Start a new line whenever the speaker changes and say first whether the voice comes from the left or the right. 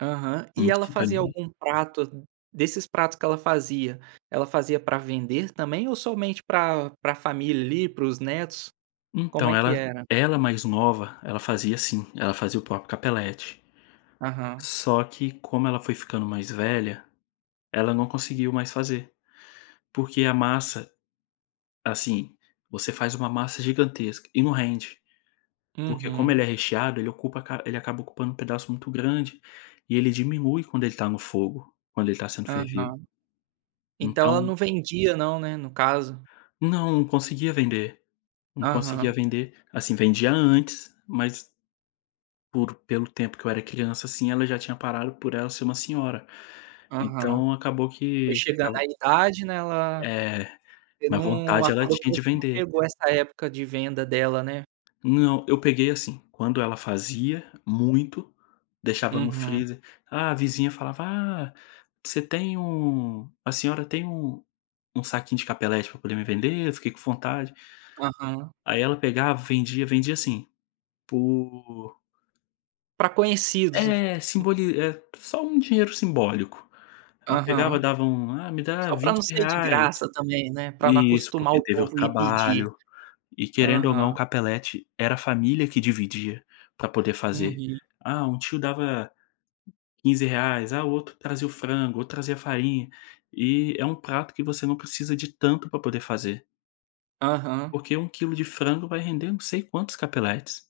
right: Aham, e ela fazia
left: [unintelligible]
right: algum prato, desses pratos que ela fazia, ela fazia para vender também ou somente para para família, ali, para os netos? Como
left: Então,
right: é que
left: ela
right: era?
left: ela mais nova, ela fazia assim, ela fazia o próprio Capelletti.
right: Aham.
left: Só que, como ela foi ficando mais velha, ela não conseguiu mais fazer, porque a massa assim, você faz uma massa gigantesca e não rende, porque como ele é
right: Uhum.
left: recheado ele ocupa ele acaba ocupando um pedaço muito grande, e ele diminui quando ele está no fogo; quando ele está sendo fervido.
right: Aham, então, ela
left: Então
right: não vendia, né, no caso?
left: Não, conseguia vender, não conseguia
right: Aham.
left: vender, assim, vendia antes, mas por pelo tempo que eu era criança, assim, ela já tinha parado, por ela ser uma senhora.
right: Aham,
left: Então, acabou
right: foi
left: que
right: chegando a
left: ficava
right: idade, né, ela
left: É,
right: você
left: mas
right: não
left: vontade ela
right: acabou que
left: tinha de
right: você não
left: vender.
right: pegou essa época de venda dela, né?
left: Não, eu peguei assim, quando ela fazia muito, deixava no
right: Uhum.
left: freezer, ah, a vizinha falava: "Ah, você tem um a senhora tem um um saquinho de Capelletti para poder me vender? eu fiquei com vontade".
right: Aham.
left: Aí ela pegava, vendia vendia, assim, por
right: Para conhecidos.
left: É,
right: Hum
left: simboli eh, só um dinheiro simbólico, ela pegava,
right: Aham,
left: dava um "Ah, me dá
right: só para não
left: vinte
right: ser de
left: reais"
right: graça também, né, para não
left: isso,
right: acostumar
left: porque
right: o
left: teve o
right: povo ir pedir.
left: trabalho, e querendo ou não, o
right: Aham.
left: Capeletti, era a família que dividia para poder fazer.
right: Uhum.
left: Ah, um tio dava R$ 15,00, ah, o outro trazia o frango, outro trazia a farinha, e é um prato que você não precisa de tanto para poder fazer.
right: Aham.
left: Porque 1 quilo de frango vai render não sei quantos Capelletis.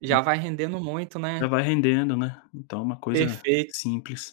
right: Já vai rendendo muito,
left: Já
right: né.
left: vai rendendo, né, então é uma coisa
right: Perfeito.
left: simples.